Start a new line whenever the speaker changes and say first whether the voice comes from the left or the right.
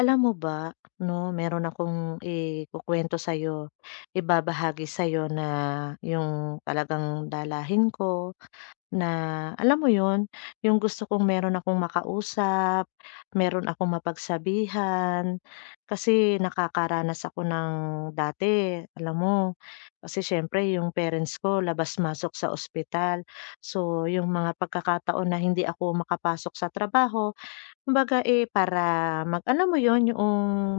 left: Alam mo ba, 'no, meron akong ikukuwento sa'yo, ibabahagi sa'yo na yung talagang dalahin ko na alam mo yun, yung gusto kong meron akong makausap, meron akong mapagsabihan. Kasi nakakaranas ako ng dati, alam mo, kasi siyempre yung parents ko labas-masok sa ospital. So, yung mga pagkakataon na hindi ako makapasok sa trabaho. Kumbaga, eh, para mag alam mo yon yung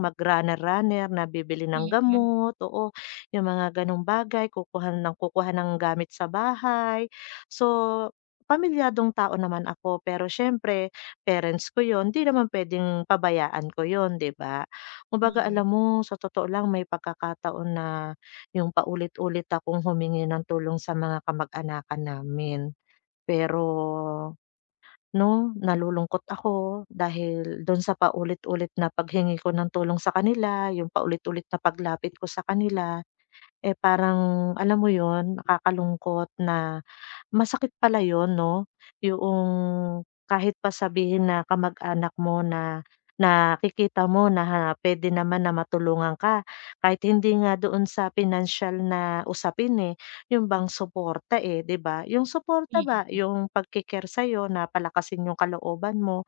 left: mag-runner-runner na bibili ng
right: Mm,
left: gamot, oo, yung mga gano'ng bagay, kukuha ng gamit sa bahay. So, pamilyadong tao naman ako, pero siyempre parents ko yon, 'di naman puwedeng pabayaan ko yon, 'di ba?
right: mm,
left: Kumbaga,
right: mm,
left: alam mo, sa totoo lang may pagkakataon na yung paulit-ulit akong humingi ng tulong sa mga kamag-anakan namin, pero 'no, nalulungkot ako dahil do'n sa paulit-ulit na paghingi ko ng tulong sa kanila, yung paulit-ulit na paglapit ko sa kanila, eh, parang alam mo yon, nakakalungkot na masakit pala yun, 'no, yung kahit pa sabihin na kamag-anak mo na nakikita mo na ha puwede naman na matulungan ka, kahit hindi nga doon sa financial na usapin, eh, yun bang suporta, eh, 'di ba? Yung suporta ba,
right: mm.
left: yung pagke-care sa'yo na palakasin yung kalooban mo,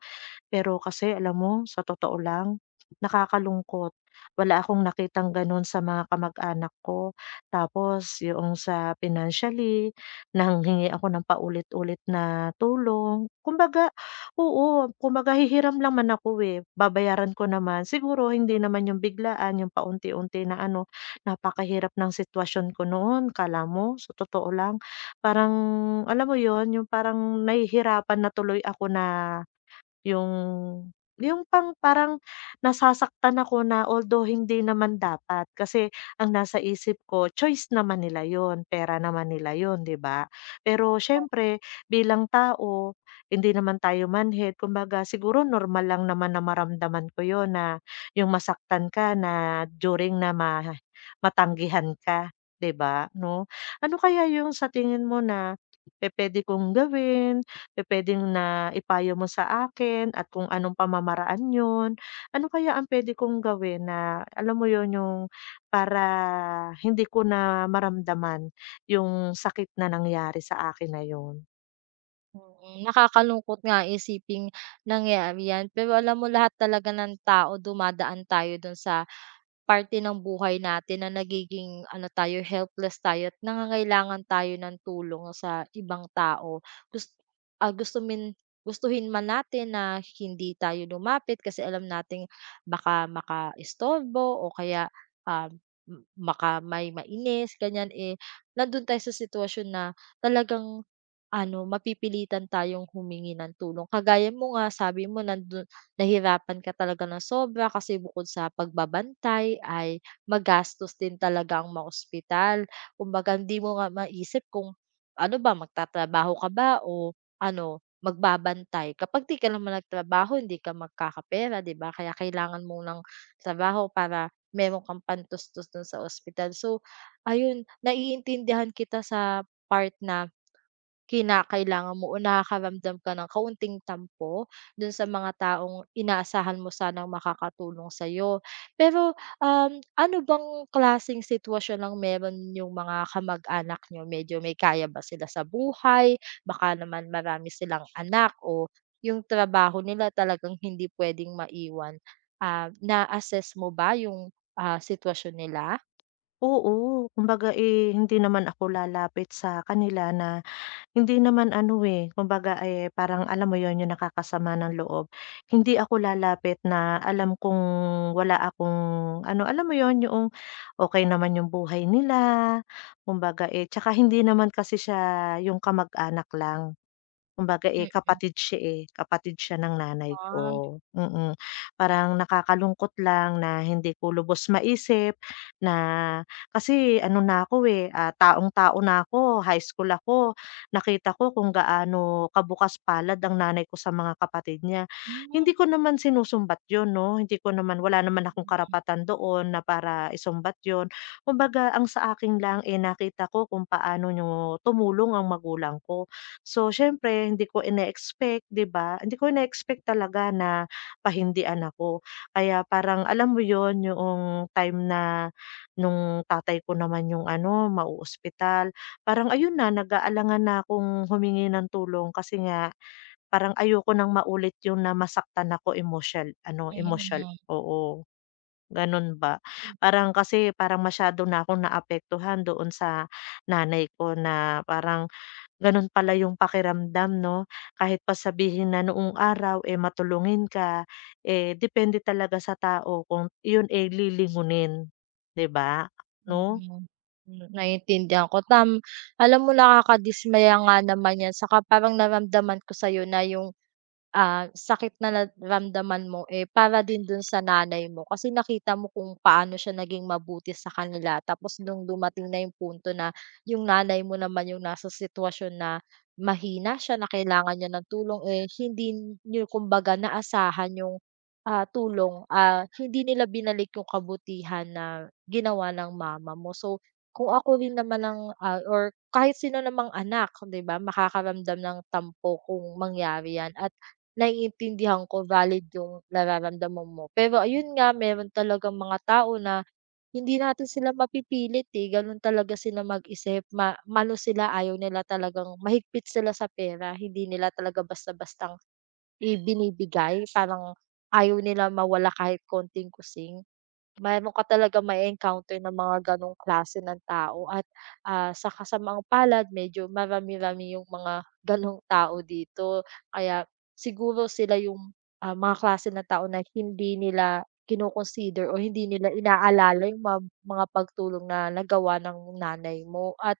left: pero kasi alam mo, sa totoo lang, nakakalungkot. Wala akong nakitang gano'n sa mga kamag-anak ko. Tapos yung sa financially, nanghingi ako ng paulit-ulit na tulong. Kumbaga oo, kumbaga hihiram lang man ako, eh, babayaran ko naman. Siguro hindi naman yung biglaan, yung paunti-unti na ano, napakahirap ng sitwasyon ko noon. Akala mo sa totoo lang, parang alam mo yon yung parang nahihirapan na tuloy ako na yung yung pang parang nasasaktan ako na although hindi naman dapat kasi ang nasa isip ko choice naman nila yon, pera naman nila yon, 'di ba? Pero siyempre bilang tao, hindi naman tayo manhid, kumbaga siguro normal lang naman na maramdaman ko yon na yung masaktan ka na during na ma matanggihan ka, 'di ba, 'no? Ano kaya yung sa tingin mo na pupuwede kong gawin, pupuwedeng na ipayo mo sa akin at kung anong pamamaraan 'yun. Ano kaya ang puwede kong gawin na alam mo 'yun, yung para hindi ko na maramdaman yung sakit na nangyari sa akin na 'yun.
right: Nakakalungkot nga isiping nangyari 'yan, pero alam mo lahat talaga ng tao dumadaan tayo dun sa parte ng buhay natin na nagiging ano tayo, helpless tayo at nangangailangan tayo ng tulong sa ibang tao. Gus ah, gusto min gustuhin man natin na hindi tayo lumapit kasi alam nating baka makaistorbo o kaya, um, m maka may mainis ganyan, eh, nandun tayo sa sitwasyon na talagang ano, mapipilitan tayong humingi ng tulong. Kagaya mo nga, sabi mo nahirapan ka talaga ng sobra kasi bukod sa pagbabantay ay magastos din talaga ang ma-ospital. Kumbaga hindi mo nga maisip kung ano ba, magtatrabaho ka ba o ano, magbabantay. Kapag 'di ka naman nagtrabaho, hindi ka magkakapera, 'di ba? Kaya kailangan mo ng trabaho para meron kang pantustos dun sa ospital. So, ayun, naiintindihan kita sa part na kinakailangan mo o nakakaramdam ka ng kaunting tampo dun sa mga taong inaasahan mo sanang makakatulong sa'yo. Pero, ano bang klaseng sitwasyon lang meron yung mga kamag-anak niyo? Medyo may kaya ba sila sa buhay? Baka naman marami silang anak o yung trabaho nila talagang hindi puwedeng maiwan. Ah, na-assess mo ba yung, ah, sitwasyon nila?
left: Oo, kumbaga, eh, hindi naman ako lalapit sa kanila na hindi naman ano, eh, kumbaga, eh, parang alam mo 'yun, yung nakakasama ng loob. Hindi ako lalapit na alam kong wala akong ano, alam mo 'yun, yung okay naman yung buhay nila, kumbaga, eh, 'tsaka hindi naman kasi siya yung kamag-anak lang. Kumbaga,
right: Mm,
left: eh, kapatid siya ng nanay
right: ah,
left: ko, mm. Parang nakakalungkot lang na hindi ko lubos maisip na kasi ano na ako, eh, ah, taong-tao na ako, high school ako. Nakita ko kung gaano kabukas-palad ang nanay ko sa mga kapatid niya.
right: hmm,
left: Hindi ko naman sinusumbat 'yun, 'no, hindi ko naman, wala naman akong karapatan doon na para isumbat 'yun. Kumbaga, ang sa akin lang, eh, nakita ko kung paano niyo tumulong ang magulang ko. So, siyempre hindi ko ine-expect, 'di ba? Hindi ko ine-expect talaga na pahindian ako. Kaya parang alam mo yon yung time na nung tatay ko naman yung ano, mau parang ayun na, nag-aalangan na akong humingi ng tulong kasi nga parang ayoko nang maulit yung na masaktan ako emotional, ano, emotional,
right: mm.
left: oo, gano'n ba.
right: Mm.
left: Parang kasi parang masyado na akong naapektuhan doon sa nanay ko na parang gano'n pala yung pakiramdam, 'no, kahit pa sabihin na noong araw, eh, matulungin ka, eh, depende talaga sa tao kung yun, eh, lilingunin, 'di ba, 'no?
right: Mm. Hmm, naiintindihan ko alam mo, nakakadismaya nga naman 'yan, saka parang naramdaman ko sa'yo na yung ah, sakit na naramdaman mo, eh, para din dun sa nanay mo, kasi nakita mo kung paano siya naging mabuti sa kanila. Tapos nung dumating na yung punto na yung nanay mo naman yung nasa sitwasyon na mahina siya, na kailangan niya ng tulong, eh, hindi niyo kumbaga naasahan yung, ah, tulong, ah, hindi nila binalik yung kabutihan na ginawa ng mama mo. So, kung ako rin naman ang, ah, or kahit sino namang anak, 'di ba, makakaramdam ng tampo kung mangyari 'yan. At naiintindihan ko, valid yung nararamdaman mo. Pero ayun nga, meron talagang mga tao na hindi natin sila mapipilit, eh, ganun talaga sila mag-isip, maano sila, ayaw nila, talagang mahigpit sila sa pera, hindi nila talaga basta-bastang ibinibigay, parang ayaw nila mawala kahit konting kusing. Meron ka talagang ma encounter na mga gano'ng klase ng tao at, ah, sa kasamaang palad medyo marami-rami yung mga gano'ng tao dito. Kaya siguro sila yung, ah, mga klase ng tao na hindi nila kino o hindi nila inaalala yung mga pagtulong na nagawa ng nanay mo. At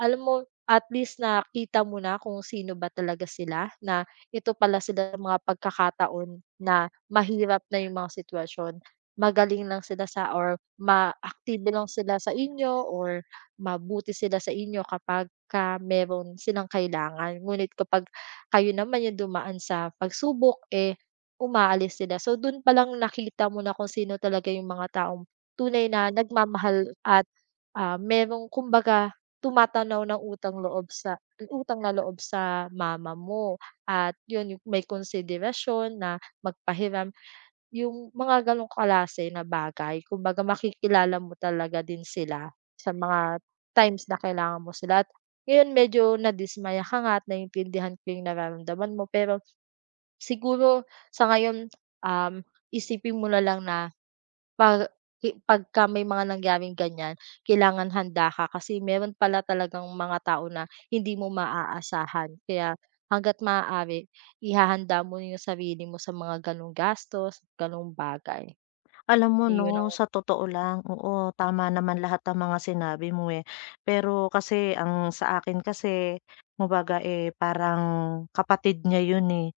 right: alam mo, at least nakita mo na kung sino ba talaga sila, na ito pala sila, mga pagkakataon na mahirap na yung mga sitwasyon. Magaling lang sila sa or maaktibo lang sila sa inyo or mabuti sila sa inyo kapag ka meron silang kailangan. Ngunit kapag kayo naman yung dumaan sa pagsubok, eh, umaalis sila. So, dun palang nakita mo na kung sino talaga yung mga taong tunay na nagmamahal at, ah, merong kumbaga tumatanaw ng utang-loob sa utang na loob sa mama mo, at yun yung may konsiderasyon na magpahiram, yung mga ganong klase na bagay. Kumbaga makikilala mo talaga din sila sa mga times na kailangan mo sila. At ngayon medyo nadismaya ka nga, at naintindihan ko yung nararamdaman mo, pero siguro sa ngayon, um, isipin mo na lang na 'Pag pagka may mga nangyaring ganyan, kailangan handa ka, kasi meron pala talagang mga tao na hindi mo maaasahan. Kaya hangga't maaari, ihahanda mo yung sarili mo sa mga gano'ng gastos, gano'ng bagay.
left: Alam mo
right: Iyon
left: 'no,
right: ang.
left: sa totoo lang, oo, tama naman lahat ng mga sinabi mo, eh. Pero kasi ang sa akin kasi, kumbaga, eh, parang kapatid niya 'yun, eh.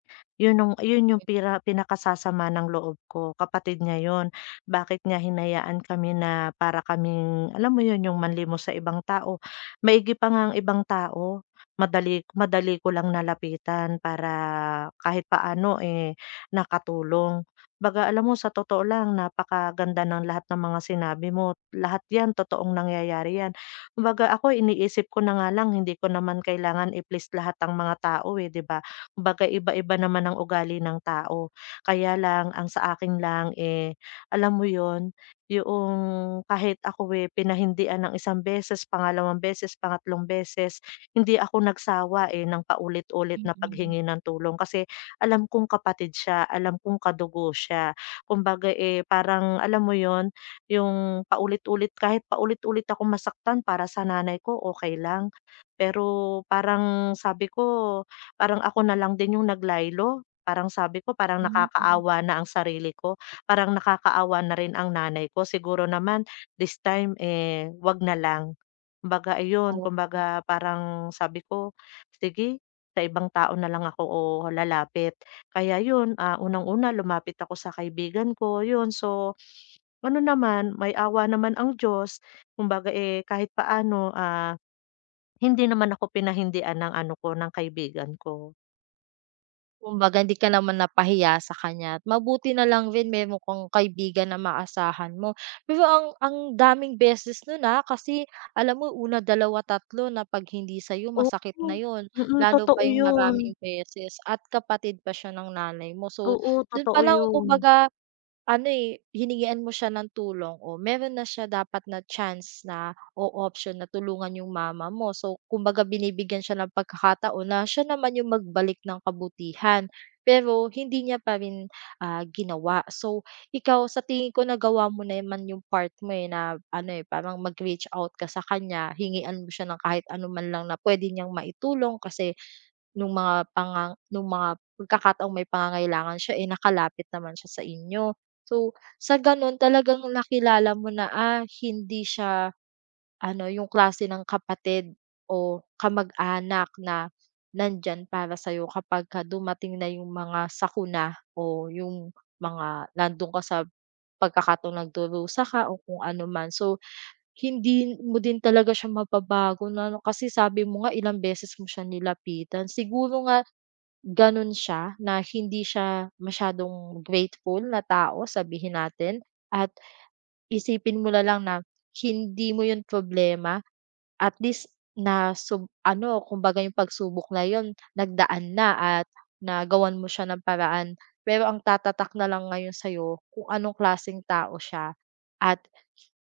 left: 'Yun ang 'yun yung pira pinakasasama ng loob ko, kapatid niya 'yun. Bakit niya hinayaan kami na para kaming alam mo 'yun, yung manlimos sa ibang tao. Maigi pa nga ang ibang tao, madali madali ko lang nalapitan para kahit paano, eh, nakatulong. 'Baga alam mo sa totoo lang napakaganda ng lahat ng mga sinabi mo, lahat 'yan totoong nangyayari 'yan. Kumbaga ako iniisip ko na nga lang hindi ko naman kailangan i-please lahat ang mga tao, eh, 'di ba? Kumbaga iba-iba naman ang ugali ng tao. Kaya lang ang sa akin lang, eh, alam mo yon, yung kahit ako, eh, pinahindian ng isang beses, pangalawang beses, pangatlong beses, hindi ako nagsawa, eh, ng paulit-ulit
right: Mm,
left: na
right: mm.
left: paghingi ng tulong kasi alam kong kapatid siya, alam kong kadugo siya. Kumbaga, eh, parang alam mo yon, yung paulit-ulit kahit paulit-ulit ako masaktan para sa nanay ko okay lang. Pero parang sabi ko, parang ako na lang din yung naglaylo. Parang sabi ko parang
right: Mm,
left: nakakaawa na ang sarili ko, parang nakakaawa na rin ang nanay ko. Siguro naman this time, eh, 'wag na lang. Kumbaga ayun,
right: mm.
left: kumbaga parang sabi ko, "Sige, sa ibang tao na lang ako o lalapit." Kaya yun, ah, unang-una lumapit ako sa kaibigan ko, yun. So, ano naman, may awa naman ang Diyos. Kumbaga, eh, kahit paano, ah, hindi naman ako pinahindian ng ano ko, ng kaibigan ko.
right: Kumbaga hindi ka naman napahiya sa kanya, at mabuti na lang rin meron kang kaibigan na maasahan mo. Pero ang daming beses nun, na kasi alam mo, una, dalawa, tatlo na 'pag hindi sa'yo,
left: Oo.
right: masakit na yon.
left: Mm,
right: Lalo pa
left: totoo
right: yung
left: yun.
right: maraming beses, at kapatid pa siya ng nanay mo. So,
left: Oo,
right: dun
left: totoo
right: pa lang
left: yun.
right: kumbaga ano, eh, hiningian mo siya ng tulong, o meron na siya dapat na chance na o option na tulungan yung mama mo. So, kumbaga binibigyan siya ng pagkakataon na siya naman yung magbalik ng kabutihan, pero hindi niya pa rin, ah, ginawa. So, ikaw sa tingin ko nagawa mo naman yung part mo, eh, na ano, eh, parang mag-reach out ka sa kanya, hingian mo siya ng kahit ano man lang na puwede niyang maitulong kasi nung mga pagkakataong may pangangailangan siya, eh, nakalapit naman siya sa inyo. So, sa gano'n talagang nakilala mo na, ah, hindi siya ano, yung klase ng kapatid o kamag-anak na nandyan para sa'yo kapagka dumating na yung mga sakuna o yung mga nando'n ka sa pagkakataong nagdurusa ka o kung ano man. So, hindi mo din talaga siya mababago na ano, kasi sabi mo nga ilang beses mo siya nilapitan. Siguro nga gano'n siya, na hindi siya masyadong grateful na tao sabihin natin. At isipin mo na lang na hindi mo 'yun problema. At least na ano, kumbaga yung pagsubok na 'yun nagdaan na, at nagawan mo siya ng paraan. Pero ang tatatak na lang ngayon sa'yo kung anong klaseng tao siya, at,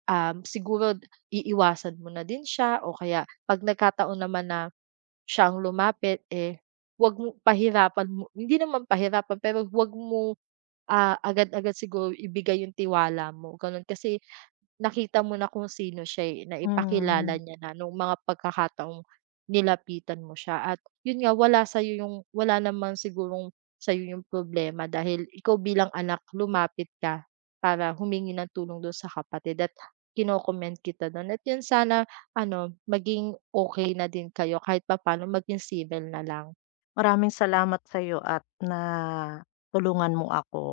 right: siguro iiwasan mo na din siya o kaya 'pag nagkataon naman na siya ang lumapit, eh, wag mo pahirapan mo, hindi naman pahirapan pero wag mo, ah, agad-agad siguro ibigay yung tiwala mo, gano'n. Kasi nakita mo na kung sino siya, eh, na ipakilala
left: Hmm.
right: niya na nung mga pagkakataong nilapitan mo siya. At yun nga, wala sa'yo yung, wala naman sigurong sa'yo yung problema, dahil ikaw bilang anak, lumapit ka para humingi ng tulong dun sa kapatid. At comment kita dun, at yun sana ano, maging okay na din kayo kahit pa paano, maging civil na lang.
left: Maraming salamat sa'yo at na tulungan mo ako.